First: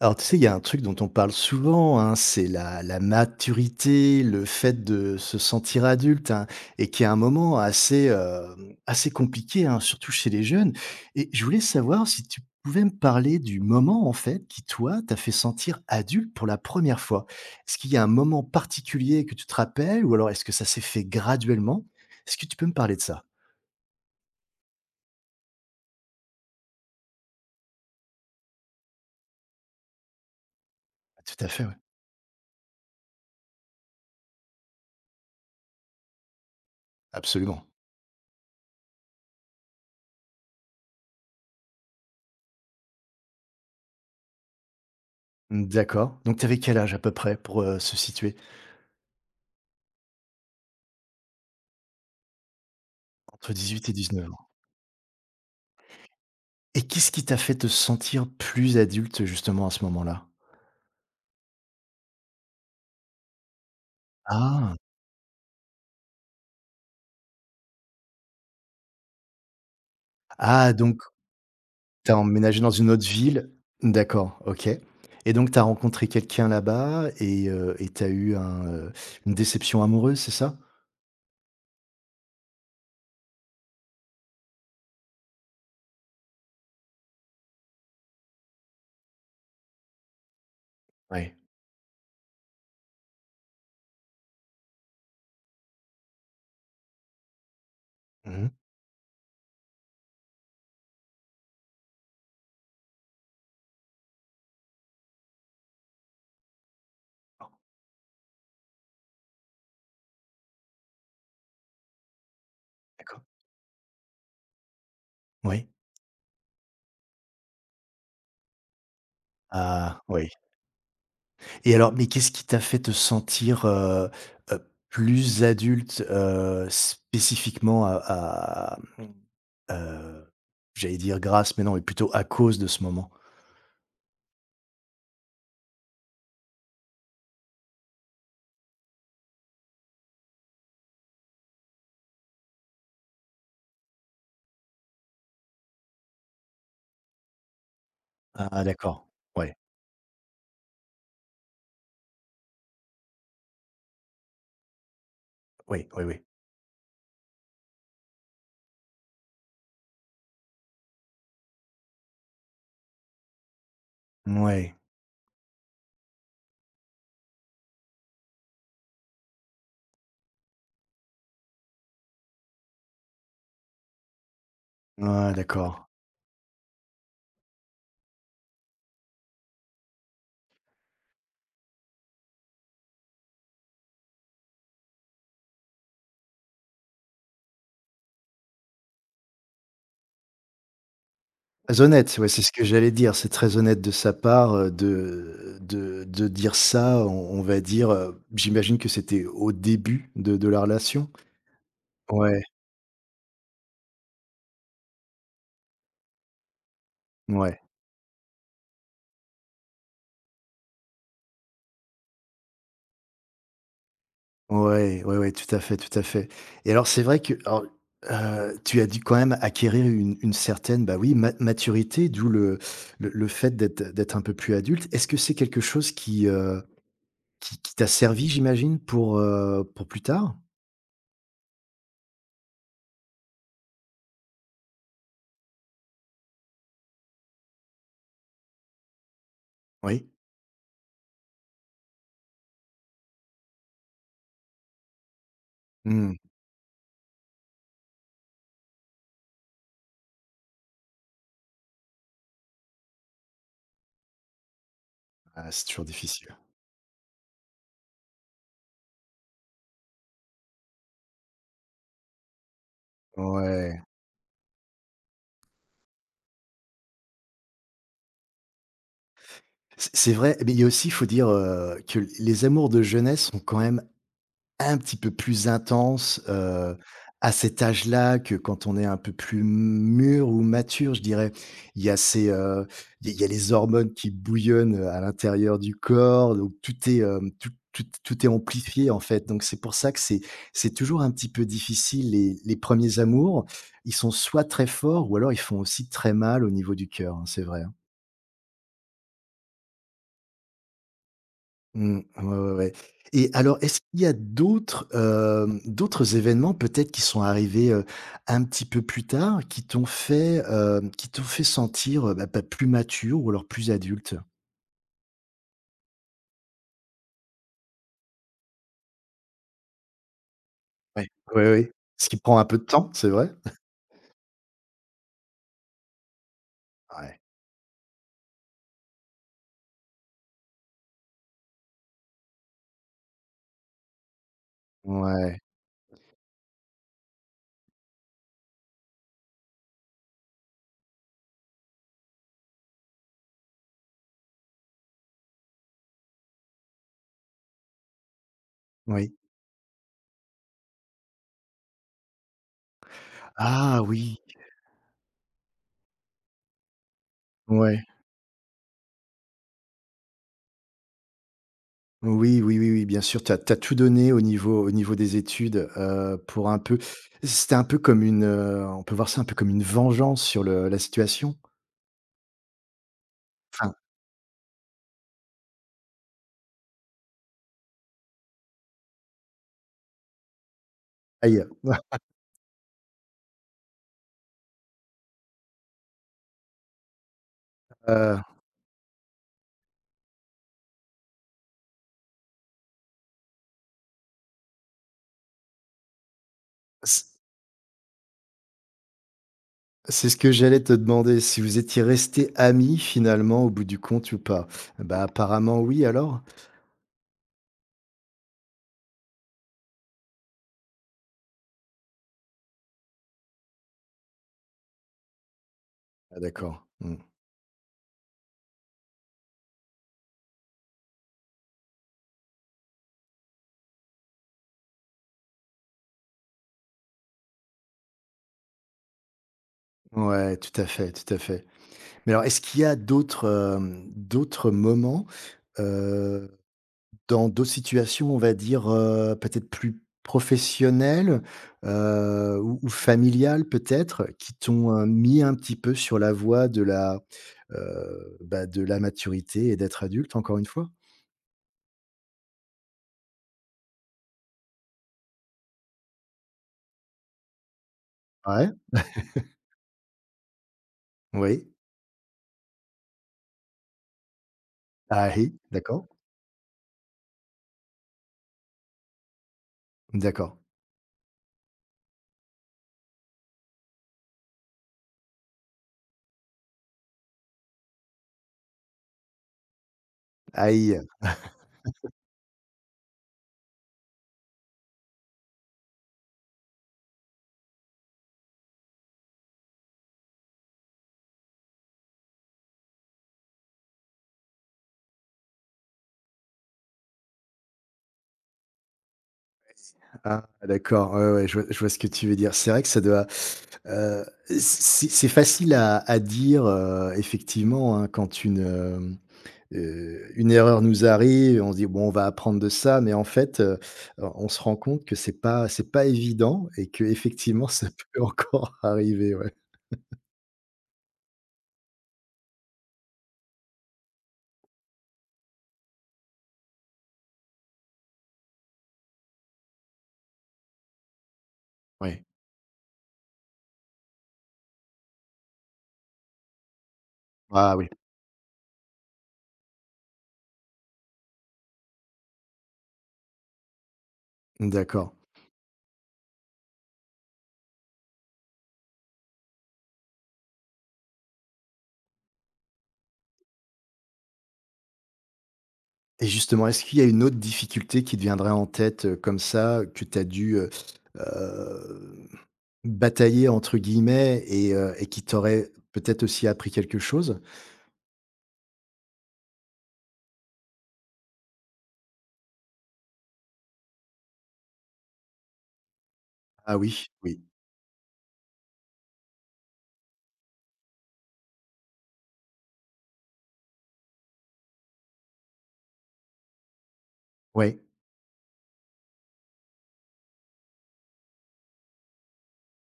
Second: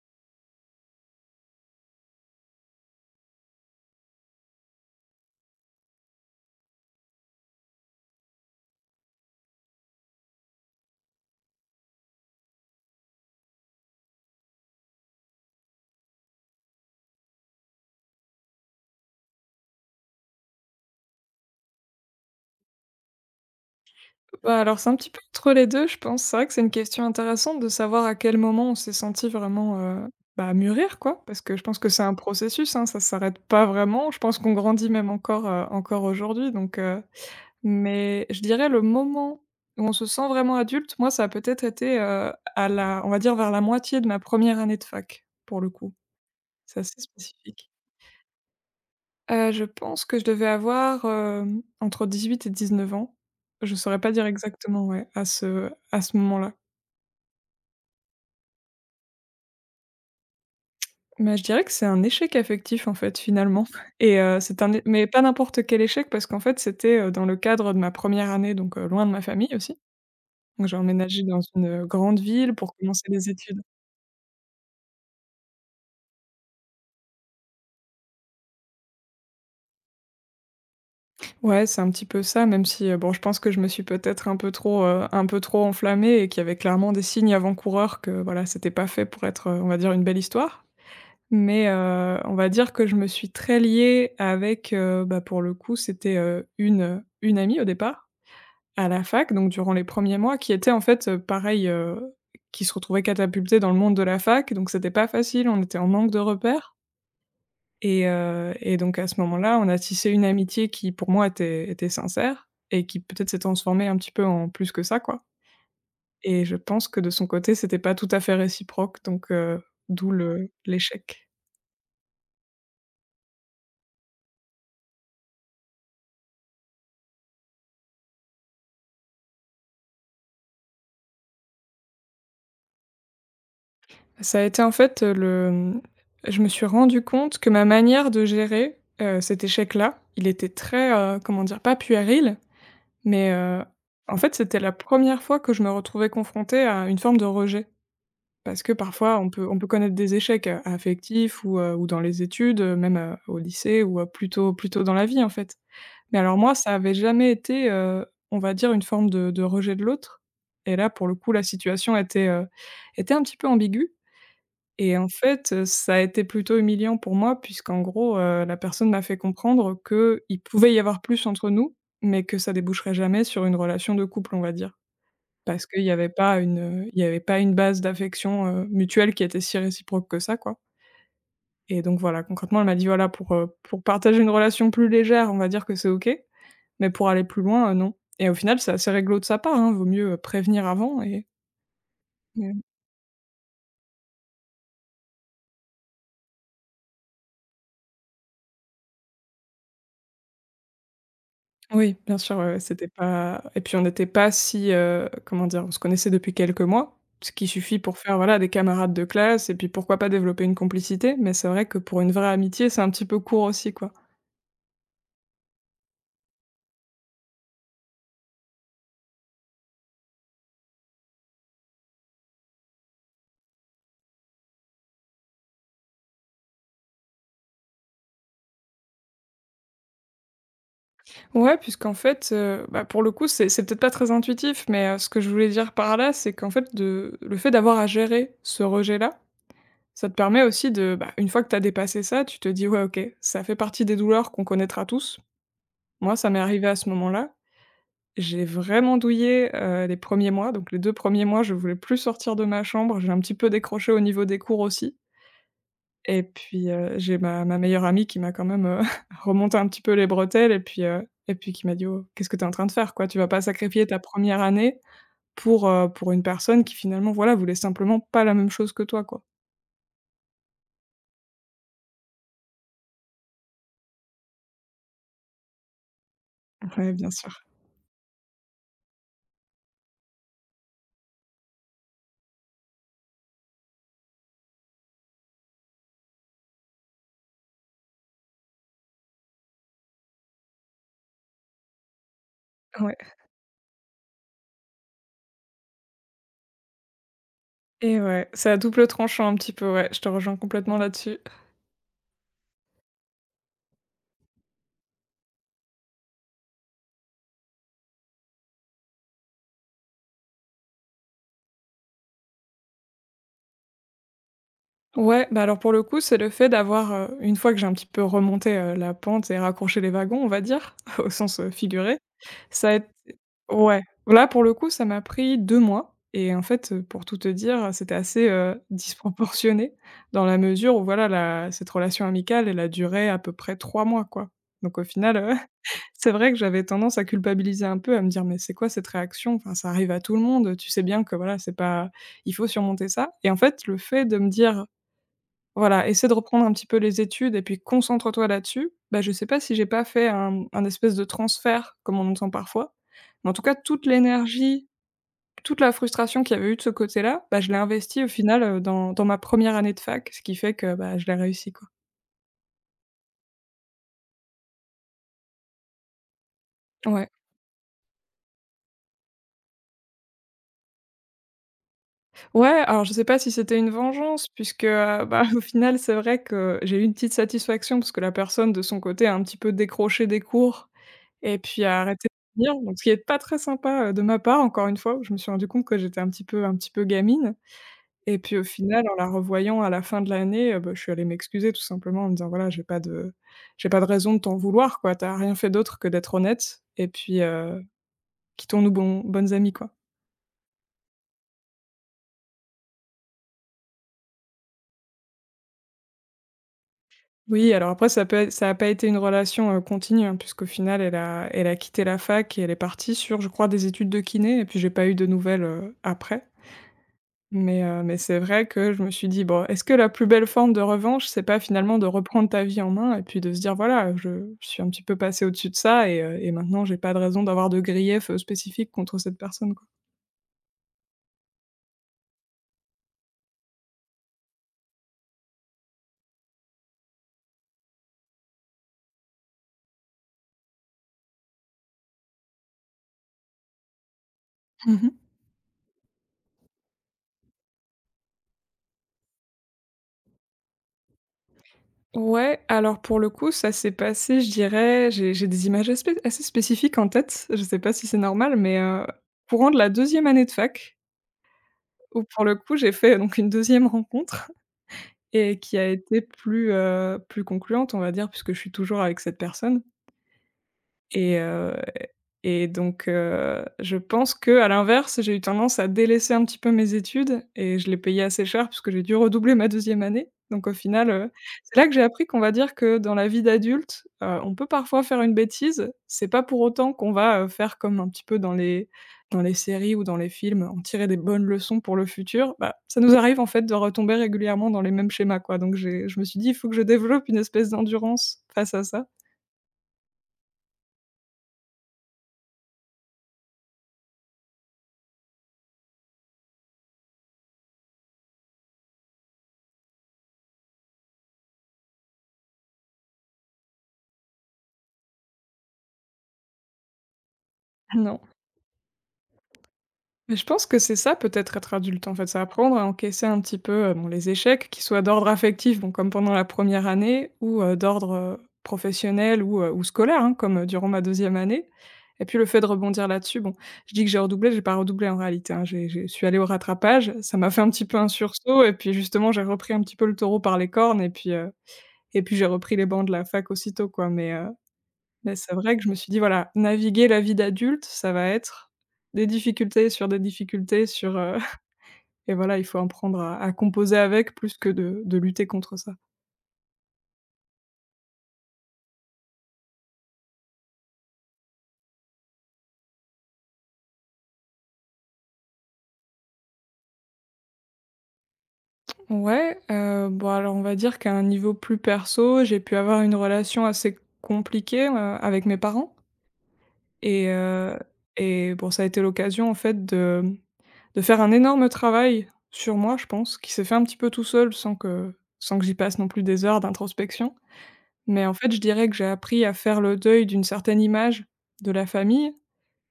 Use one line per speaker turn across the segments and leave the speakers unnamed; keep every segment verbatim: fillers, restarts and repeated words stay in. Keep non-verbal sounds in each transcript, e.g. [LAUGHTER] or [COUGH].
Alors, tu sais, il y a un truc dont on parle souvent, hein, c'est la, la maturité, le fait de se sentir adulte, hein, et qui est un moment assez, euh, assez compliqué, hein, surtout chez les jeunes. Et je voulais savoir si tu pouvais me parler du moment, en fait, qui, toi, t'a fait sentir adulte pour la première fois. Est-ce qu'il y a un moment particulier que tu te rappelles, ou alors est-ce que ça s'est fait graduellement? Est-ce que tu peux me parler de ça?
Bah, alors, c'est un petit peu entre les deux, je pense. C'est vrai que c'est une question intéressante de savoir à quel moment on s'est senti vraiment, heu, bah, mûrir,
Ah,
quoi. Parce
tout à
que je
fait, oui.
pense que c'est un processus, hein, ça s'arrête pas vraiment. Je pense qu'on grandit même encore, heu, encore aujourd'hui donc heu,
Absolument.
mais je dirais le moment où on se sent vraiment adulte, moi, ça a peut-être été, heu, à la on va dire vers la moitié de ma première année de fac, pour le coup.
D'accord. Donc, tu avais quel
C'est
âge à
assez
peu près pour
spécifique.
euh, se situer?
Heu, je pense que je devais avoir, hem, entre huit et dix neuf ans.
Entre
Je
dix-huit et
saurais pas dire
dix-neuf ans.
exactement, ouais, à ce à ce moment-là.
Et qu'est-ce qui t'a fait te sentir plus adulte, justement, à ce moment-là?
Mais je dirais que c'est un échec affectif, en fait, finalement [LAUGHS] et heu, c'est un
Ah!
é mais pas n'importe quel échec parce qu'en fait, c'était, heu, dans le cadre de ma première année, donc heu, loin de ma famille aussi. Donc
Ah,
j'ai
donc
emménagé dans une
tu as
grande ville
emménagé dans
pour
une
commencer
autre
les
ville?
études.
D'accord, OK. Et donc tu as rencontré quelqu'un là-bas et heu et tu as eu un, heu, une déception amoureuse, c'est ça?
Ouais, c'est un petit peu ça, même si, heu, bon, je pense que je me suis peut-être un peu trop, heu, un peu trop enflammée et qu'il y avait clairement des signes avant-coureurs que, voilà, c'était pas fait pour être, heu, on va dire, une belle histoire.
Ouais.
Mais heu, on va dire que je me suis très liée avec, heu, bah, pour le coup, c'était, heu, une, une amie au départ,
Mmh mh.
à la fac, donc durant les premiers mois, qui était en fait, heu, pareil, heu, qui se retrouvait catapultée dans le monde de la fac, donc c'était pas facile, on était en manque de repères. Et heu et donc à ce moment-là, on a tissé une amitié qui, pour moi, était était sincère et qui
D'accord.
peut-être s'est transformée un petit peu en plus que ça, quoi.
Oui.
Et je pense que de son côté, c'était pas tout à fait réciproque, donc heu,
Ah,
d'où
oui.
le l'échec.
Et alors, mais qu'est-ce qui t'a fait te sentir, heu heu, plus adulte, heu, spécifiquement à à, mmh, heu, j'allais dire grâce, mais non, mais plutôt à cause de ce moment?
Ça a été en fait, heu, le, mmh, je me suis rendu compte que ma manière de gérer, heu, cet échec-là, il était très, heu, comment dire? Pas puéril, mais, heu, en fait, c'était la première fois que je me retrouvais confrontée à une forme de rejet.
Ah
Parce que
d'accord.
parfois on peut
Ouais,
on peut connaître des échecs, heu, affectifs ou, heu, ou dans les études, heu, même, heu, au lycée ou, heu, plutôt tôt dans la vie, en fait.
oui, oui,
Mais
oui.
alors moi, ça avait jamais été, heu, on va dire une forme de de rejet de l'autre. Et là, pour le coup, la situation était, heu, était un petit peu ambiguë
Ouais,
et en fait, heu, ça a été plutôt humiliant pour moi puisqu'en gros, heu, la personne m'a fait comprendre qu'il pouvait y avoir plus entre nous, mais que ça déboucherait jamais sur une relation de couple, on va dire.
ouais,
Parce qu'il
d'accord.
y avait pas une, heu, il y avait pas une base d'affection, heu, mutuelle qui était si réciproque que ça, quoi. Et donc voilà, concrètement, elle m'a dit: «Voilà, pour, heu, pour partager une relation plus légère, on va dire que c'est OK, mais pour aller plus loin, heu, non». Et au final, c'est assez réglo de sa part, hein, vaut mieux, heu, prévenir avant et
Très honnête, ouais, c'est ce
mais.
que j'allais dire. C'est très honnête de sa part, heu, de de de dire ça, on on va dire, heu, j'imagine que c'était au début de de la relation?
Oui, bien sûr,
Ouais,
ouais, ouais, c'était pas et puis on n'était pas si, heu, comment dire? On se connaissait depuis quelques mois, ce qui
ouais,
suffit pour faire, voilà, des camarades de classe et puis pourquoi pas développer une complicité, mais c'est vrai que pour une vraie amitié, c'est un petit peu court aussi, quoi.
ouais, ouais, ouais, tout à fait, tout à fait. Et alors c'est vrai que alors, heu, tu as dû quand même acquérir une une certaine, bah, oui, ma maturité, d'où le le le fait d'être d'être un peu plus adulte. Est-ce que c'est quelque chose qui, Qui qui t'a servi, j'imagine, pour, heu, pour plus tard?
Ouais, puisqu'en fait, heu, bah, pour le coup, c'est c'est peut-être pas très intuitif, mais heu, ce que je voulais dire par là, c'est qu'en fait, de le fait d'avoir à gérer ce rejet-là, ça
Oui.
te permet aussi de, bah, une fois que tu as dépassé ça, tu te dis: «Ouais, OK, ça fait partie des douleurs qu'on connaîtra tous». Moi,
Mmh.
ça m'est arrivé à ce moment-là. J'ai vraiment douillé, heu, les premiers mois, donc les deux premiers mois, je voulais plus sortir de ma chambre, j'ai un petit peu décroché au niveau des cours aussi
Ah, c'est toujours
et
difficile.
puis, heu, j'ai ma ma meilleure amie qui m'a quand même, heu, [LAUGHS] remonté un petit peu les bretelles et puis, heu et puis qui m'a dit: «Oh, qu'est-ce que tu es en train de faire, quoi? Tu vas pas
Ouais.
sacrifier ta première année pour, heu, pour une personne qui finalement, voilà, voulait simplement pas la même chose que toi, quoi».
C'est c'est vrai, mais il y a aussi, il faut dire, heu, que les amours de jeunesse sont quand même un petit peu plus intense, heu,
Ouais, bien
à
sûr.
cet âge-là que quand on est un peu plus mûr ou mature, je dirais. Il y a ces, heu, il y a il y a les hormones qui bouillonnent, à l'intérieur du corps, donc tout est, hem, tout tout tout est amplifié, en fait, donc c'est pour ça que c'est c'est toujours un petit peu difficile les les premiers
Ouais
amours. Ils sont soit très forts ou alors ils font aussi très mal au niveau du cœur, hein, c'est vrai.
et ouais, c'est à double tranchant un petit peu, ouais, je te rejoins complètement là-dessus.
Mmh. Ouais, ouais, ouais. Et alors, est-ce qu'il y a d'autres, hem, d'autres événements peut-être qui sont arrivés, heu, un petit peu plus tard, qui t'ont fait, heu, qui t'ont fait sentir, heu, bah, bah, plus mature ou alors plus adulte?
Ouais, bah, alors pour le coup, c'est le fait d'avoir, heu, une fois que j'ai un petit peu remonté, heu, la pente et raccroché les wagons, on va dire, [LAUGHS]
Ouais.
au sens,
Oui,
heu,
oui.
figuré,
Ce qui prend un peu de
ça a été
temps, c'est vrai?
ouais, là, pour le coup, ça m'a pris deux mois et en fait, heu, pour tout
Ouais.
te dire, c'était assez, heu, [LAUGHS] disproportionné dans la mesure où voilà, la cette relation amicale, elle a duré à peu près trois mois, quoi. Donc au final, heu,
Ouais.
[LAUGHS] c'est vrai que j'avais tendance à culpabiliser un peu, à me dire: «Mais c'est quoi cette réaction? Enfin, ça arrive à tout le monde, tu sais bien que voilà, c'est pas il faut surmonter ça» et en fait, le fait de me dire, voilà, essaie de reprendre un petit peu les études et puis concentre-toi là-dessus. Bah,
Oui.
je sais pas si j'ai pas fait un un espèce de transfert comme on entend parfois, mais en tout cas
Ah
toute
oui!
l'énergie, toute la frustration qu'il y avait eu de ce côté-là, bah, je l'ai
Ouais.
investie au final, heu, dans dans ma première année de fac, ce qui fait que, bah, je l'ai réussi, quoi.
Oui, oui, oui, oui, bien sûr, tu as tout donné au niveau au niveau des études, heu, pour un peu
Ouais.
c'était un peu comme une, heu, on peut voir ça un peu comme une vengeance sur le la situation?
Ouais, alors je sais pas si c'était une
Enfin,
vengeance puisque, heu, bah, [LAUGHS] au final, c'est vrai que j'ai eu une petite satisfaction parce que la personne de son côté a un petit peu décroché des cours. Et
ailleurs.
puis à arrêter de lire, donc ce qui est pas très sympa, heu, de ma part, encore une fois. Je me suis rendu compte que j'étais un petit peu un petit peu gamine et
Heu,
puis au final, en la revoyant à la fin de l'année, heu, bah, je suis allée m'excuser tout simplement en me disant: «Voilà, j'ai pas de j'ai pas de raison de t'en vouloir, quoi. Tu as rien fait d'autre que d'être honnête et
c
puis, heu, quittons-nous bon bonnes amies, quoi».
c'est ce que j'allais te demander, si vous étiez restés amis finalement au bout du compte ou pas? Bah, apparemment oui alors?
Oui, alors après ça peut être ça a pas été une relation, heu, continue, hein, puisqu'au final elle a elle a quitté la fac et elle est partie sur, je crois, des études de kiné et puis j'ai pas eu de nouvelles, heu,
Ah
après.
d'accord. Mmh.
Mais heu, mais c'est vrai que je me suis dit: «Bon, est-ce que la plus belle forme de revanche, c'est pas finalement de reprendre ta vie en main et puis de se dire: "Voilà, je je suis un petit peu passé au-dessus de ça et heu, et maintenant j'ai pas de raison d'avoir de grief, heu, spécifique contre cette personne, quoi"?»
Ouais, tout à fait, tout à fait. Mais alors est-ce qu'il y a d'autres, hem, d'autres moments, heu, dans d'autres situations, on va dire, heu, peut-être plus professionnelles, heu, ou ou familiales peut-être, qui t'ont, heu,
Mmh.
mis un petit peu sur la voie de la, heu, bah, de la maturité et d'être adulte encore une fois?
Ouais, alors pour le coup, ça s'est passé, je dirais j'ai j'ai des images aspé assez spécifiques en tête, je sais pas si c'est normal,
Ouais.
mais heu, courant de la deuxième année de fac,
Oui.
où pour le coup, j'ai fait donc une deuxième rencontre [LAUGHS]
Ahi,
et qui a
d'accord.
été plus, heu, plus concluante, on va dire, puisque je suis toujours avec cette personne.
D'accord.
Et heu et donc heu, je pense que à l'inverse, j'ai eu tendance à délaisser un petit peu mes études et je l'ai payé assez cher puisque j'ai dû redoubler ma deuxième année. Donc au
Aïe.
final, heu, c'est là que j'ai appris qu'on va dire que dans la vie d'adulte, heu, on peut parfois faire une bêtise. C'est pas pour autant qu'on va, heu, faire comme un petit peu dans les dans les séries ou dans les films, en tirer des bonnes leçons pour le futur. Bah, ça nous arrive en fait de retomber régulièrement dans les mêmes schémas, quoi. Donc j'ai je me suis dit: «Il faut que je développe une espèce d'endurance face à ça».
Ah d'accord, ouais, ouais, je vois je vois ce que tu veux dire. C'est vrai que ça doit, heu, c'est c'est facile à à dire, heu, effectivement, hein, quand une, hem, heu, une erreur nous arrive, on se dit: «Bon, on va apprendre de ça», mais en fait, heu, on se rend compte que c'est pas c'est pas évident et que effectivement, ça
Ah non,
peut [LAUGHS] encore arriver, ouais.
mais je pense que c'est ça peut-être être adulte, en fait, c'est apprendre à encaisser un petit peu, heu, bon les échecs qui soient d'ordre affectif, bon comme pendant la première année ou, heu, d'ordre, heu, professionnel ou, heu, ou scolaire, hein, comme, heu, durant ma deuxième année
Oui.
et puis le fait de rebondir là-dessus, bon, je dis que j'ai redoublé, j'ai pas redoublé en réalité, hein, j'ai j'ai je suis allée au rattrapage, ça m'a fait un
Ah
petit
oui.
peu un sursaut et puis justement j'ai repris un petit peu le taureau par les cornes et puis, heu et puis j'ai repris les bancs de la fac aussitôt quoi mais, heu
D'accord.
mais c'est vrai que je me suis dit: «Voilà, naviguer la vie d'adulte, ça va être des difficultés sur des difficultés sur, heu» [LAUGHS] et voilà, il faut en prendre à à composer avec plus que de de lutter contre ça.
Et justement, est-ce qu'il y a une autre difficulté qui te viendrait en tête, heu, comme ça, que tu as dû, heu heu, «batailler» entre guillemets et heu et qui t'aurait peut-être aussi appris quelque chose?
Ouais, heu, bon, alors, on va dire qu'à un niveau plus perso, j'ai pu avoir une relation assez compliquée, heu, avec mes parents
Ah oui,
et
oui.
heu et bon, ça a été l'occasion, en fait, de de faire un énorme travail sur moi, je pense, qui s'est fait un petit peu tout seul sans que sans que j'y passe non plus des heures d'introspection.
Ouais,
Mais en fait, je dirais que j'ai appris à faire le deuil d'une certaine image de la famille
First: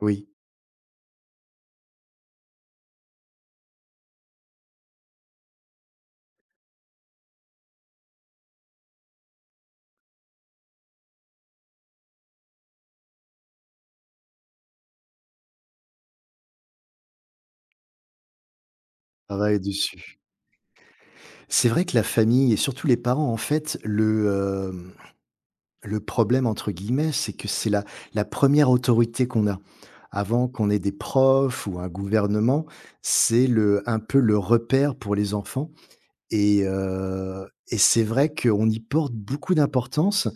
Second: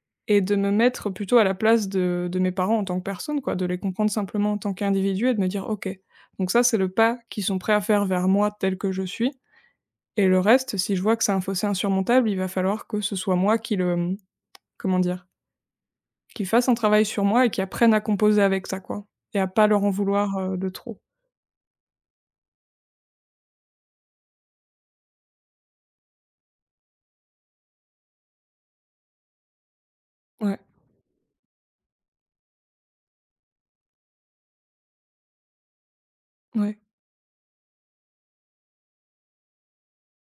oui.
et de me mettre plutôt à la place de de mes parents en tant que personne, quoi, de les comprendre simplement en tant qu'individu et de me dire: «OK, donc ça, c'est le pas qu'ils sont prêts à faire vers moi tel que je suis et le reste, si je vois que c'est un fossé insurmontable, il va falloir que ce soit moi qui le, mmh, comment dire? Qui fasse un travail sur moi et qui apprenne à composer avec ça, quoi et à
Travaille
pas leur en
dessus.
vouloir, heu, de trop».
C'est vrai que la famille et surtout les parents, en fait, le, hem, «le problème» entre guillemets, c'est que c'est la la première autorité qu'on a. Avant
Ouais,
qu'on ait des profs ou un gouvernement, c'est le un peu le repère pour les enfants. Et
ouais,
heu et c'est vrai qu'on y porte beaucoup d'importance,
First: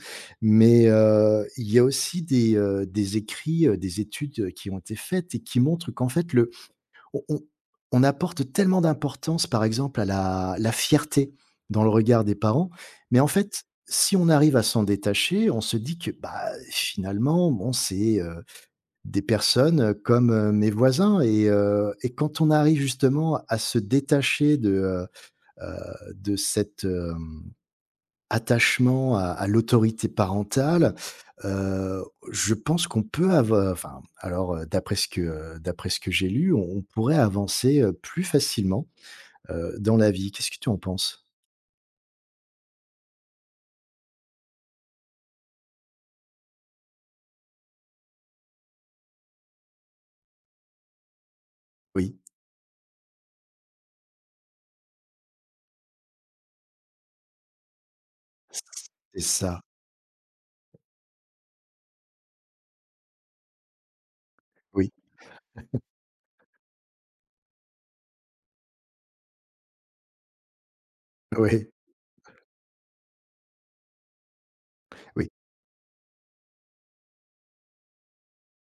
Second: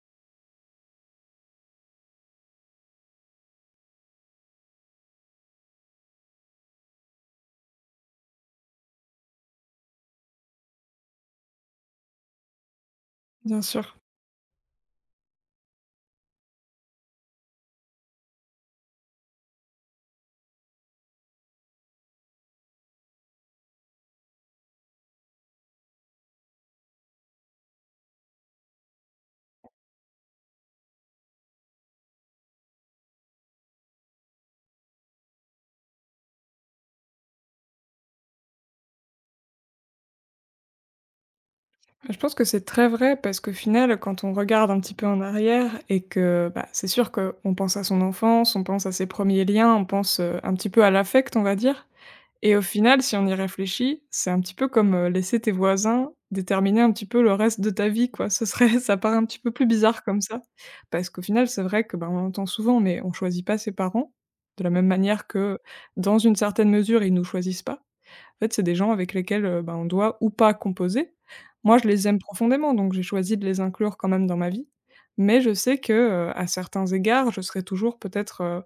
mais heu, il y a aussi des, heu, des écrits, heu, des études, qui ont été faites et qui montrent qu'en fait le on on on apporte tellement d'importance, par exemple, à la la fierté dans le regard des parents, mais en
bien
fait,
sûr.
si on arrive à s'en détacher, on se dit que, bah, finalement, bon, c'est, heu, des personnes, comme, heu, mes voisins et heu et quand on arrive justement à se détacher de, euh, de cet, heu, attachement à à l'autorité parentale, heu, je pense qu'on peut avoir, enfin, alors, heu, d'après ce que, heu, d'après ce que j'ai lu, on on pourrait avancer, heu, plus facilement, heu, dans la vie. Qu'est-ce que tu en penses?
Je pense que c'est très vrai parce qu'au final, quand on regarde un petit peu en arrière et que bah, c'est sûr qu'on pense à son enfance, on pense à ses premiers liens, on pense euh, un petit peu à l'affect, on va dire.
Oui,
Et au final, si on y réfléchit, c'est un petit peu comme euh, laisser tes voisins déterminer un petit peu le reste de ta vie, quoi. Ce serait, [LAUGHS] ça paraît
c'est
un petit peu
ça.
plus bizarre comme ça, parce qu'au final, c'est vrai que bah, on l'entend souvent, mais on choisit pas ses parents de la même
Oui,
manière que, dans une certaine mesure, ils nous choisissent pas. En fait, c'est des gens avec lesquels, heu, bah, on doit ou pas composer.
oui,
Moi, je les aime profondément, donc j'ai choisi de les inclure quand même dans ma vie.
oui,
Mais je sais que, heu, à certains égards, je serai toujours peut-être, heu,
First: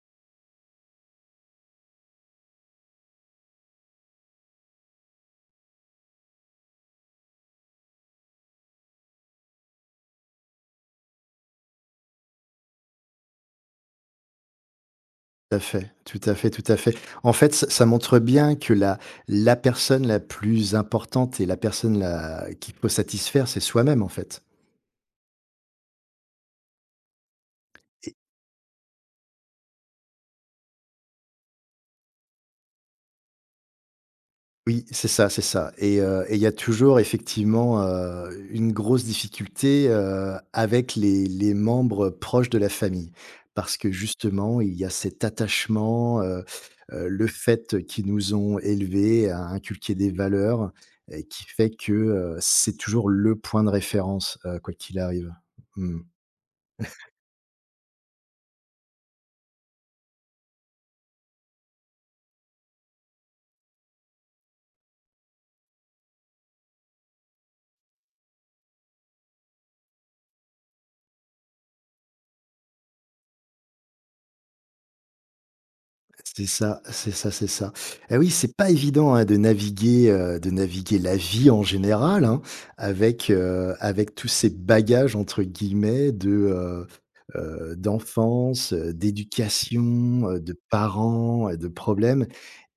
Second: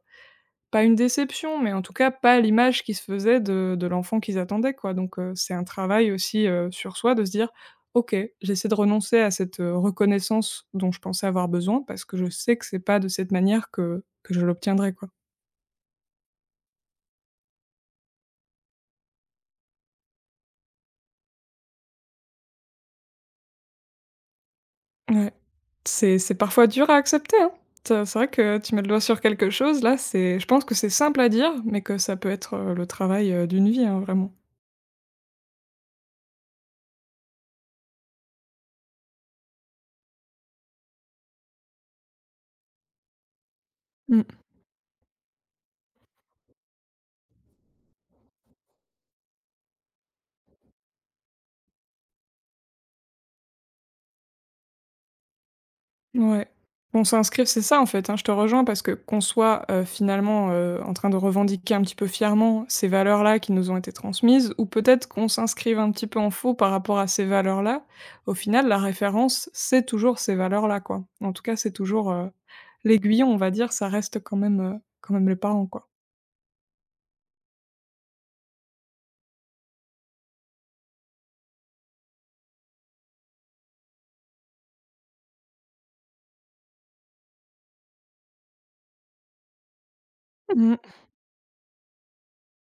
pas une déception, mais en tout cas pas à l'image qui se faisait de de l'enfant qu'ils attendaient, quoi. Donc, heu, c'est un travail aussi, heu, sur soi de se dire: «OK, j'essaie de renoncer à cette, heu, reconnaissance dont je pensais avoir besoin, parce que je sais que c'est pas de cette manière que que je l'obtiendrai», quoi.
tout à fait, tout à fait, tout à fait. En fait, ça ça montre bien que la la personne la plus importante et la personne la qu'il faut satisfaire, c'est soi-même, en fait.
Ouais. C'est c'est parfois dur à accepter, hein. C'est c'est vrai que tu mets le doigt sur quelque chose, là, c'est je pense que c'est simple à dire, mais que ça peut être, heu, le travail, heu, d'une vie, hein, vraiment.
Oui, c'est ça, c'est ça et heu et il y a toujours effectivement, heu, une grosse difficulté, heu, avec les les membres proches de la famille. Parce que
Mmh.
justement, il y a cet attachement, heu heu, le fait qu'ils nous ont élevés, à inculquer des valeurs et qui fait que, heu, c'est toujours le point de référence, heu, quoi qu'il arrive. Mmh.
Ouais. Qu'on s'inscrive, c'est ça, en fait, hein, je te rejoins parce que qu'on soit, heu, finalement, heu, en train de revendiquer un petit peu fièrement ces valeurs-là qui nous ont été transmises ou peut-être qu'on s'inscrive un petit peu en faux par rapport à ces valeurs-là, au final, la référence, c'est toujours ces valeurs-là, quoi. En tout cas, c'est toujours, heu, l'aiguillon, on va dire, ça reste quand même, heu, quand même les parents, quoi.
C'est ça, c'est ça, c'est ça. Eh oui, c'est pas évident, hein, de naviguer, heu, de naviguer la vie en général, hein, avec, heu, avec tous ces «bagages» entre guillemets de, heu heu, d'enfance, heu, d'éducation, heu, de parents, heu, de problèmes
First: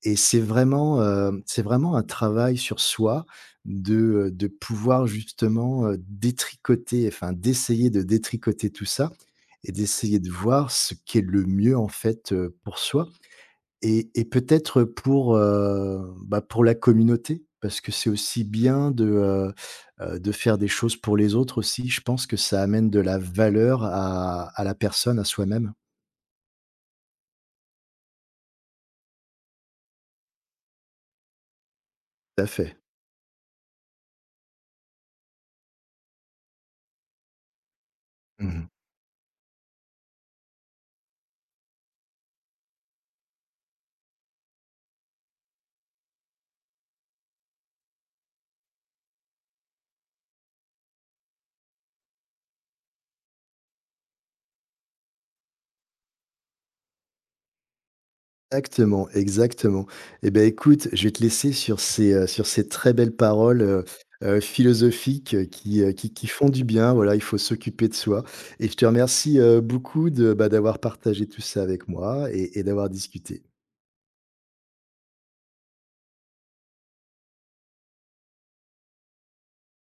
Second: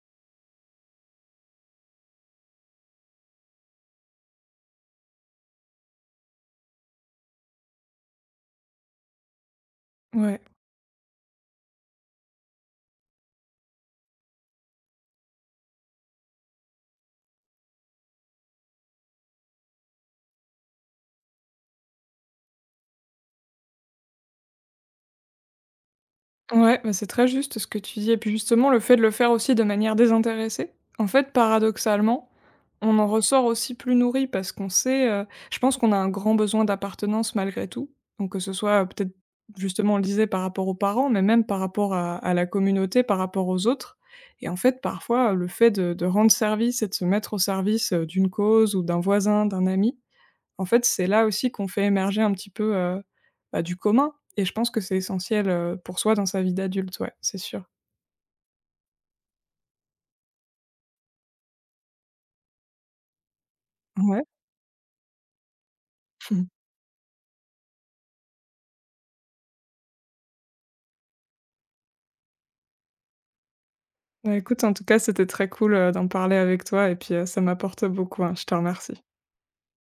et c'est vraiment, heu, c'est vraiment un travail sur soi de, heu, de pouvoir justement, heu, détricoter, enfin d'essayer de détricoter tout ça et d'essayer de
Ouais,
voir ce qui est le mieux en fait, heu, pour soi. Et et peut-être pour, heu, bah, pour la communauté, parce que c'est aussi bien de, heu heu, de faire des choses pour les autres aussi. Je pense que ça amène de la valeur à à la personne, à soi-même.
ouais, bah, c'est très juste ce que tu dis et puis justement le fait de le faire aussi de manière désintéressée, en fait, paradoxalement,
Tout à fait.
on en ressort aussi plus nourri parce qu'on sait, heu, je pense qu'on a un grand besoin d'appartenance malgré tout, donc que ce
Mmh.
soit, heu, peut-être justement on le disait par rapport aux parents, mais même par rapport à à la communauté, par rapport aux autres et en fait parfois, le fait de de rendre service et de se mettre au service, heu, d'une cause ou d'un voisin, d'un ami, en fait, c'est là aussi qu'on fait émerger un petit peu, heu, bah, du commun et je pense que c'est essentiel, heu, pour soi dans sa vie d'adulte, ouais, c'est sûr.
Exactement, exactement. Eh bien, écoute, je vais te laisser sur ces, heu, sur ces très belles paroles, heu
Ouais.
heu, philosophiques, heu, qui, heu, qui qui font du
[LAUGHS]
bien. Voilà, il faut s'occuper de soi et je te remercie, heu, beaucoup de, bah, d'avoir partagé tout ça avec moi et et d'avoir discuté.
Bah, écoute, en tout cas, c'était très cool, heu, d'en parler avec toi et puis, heu, ça m'apporte beaucoup, hein, je te remercie.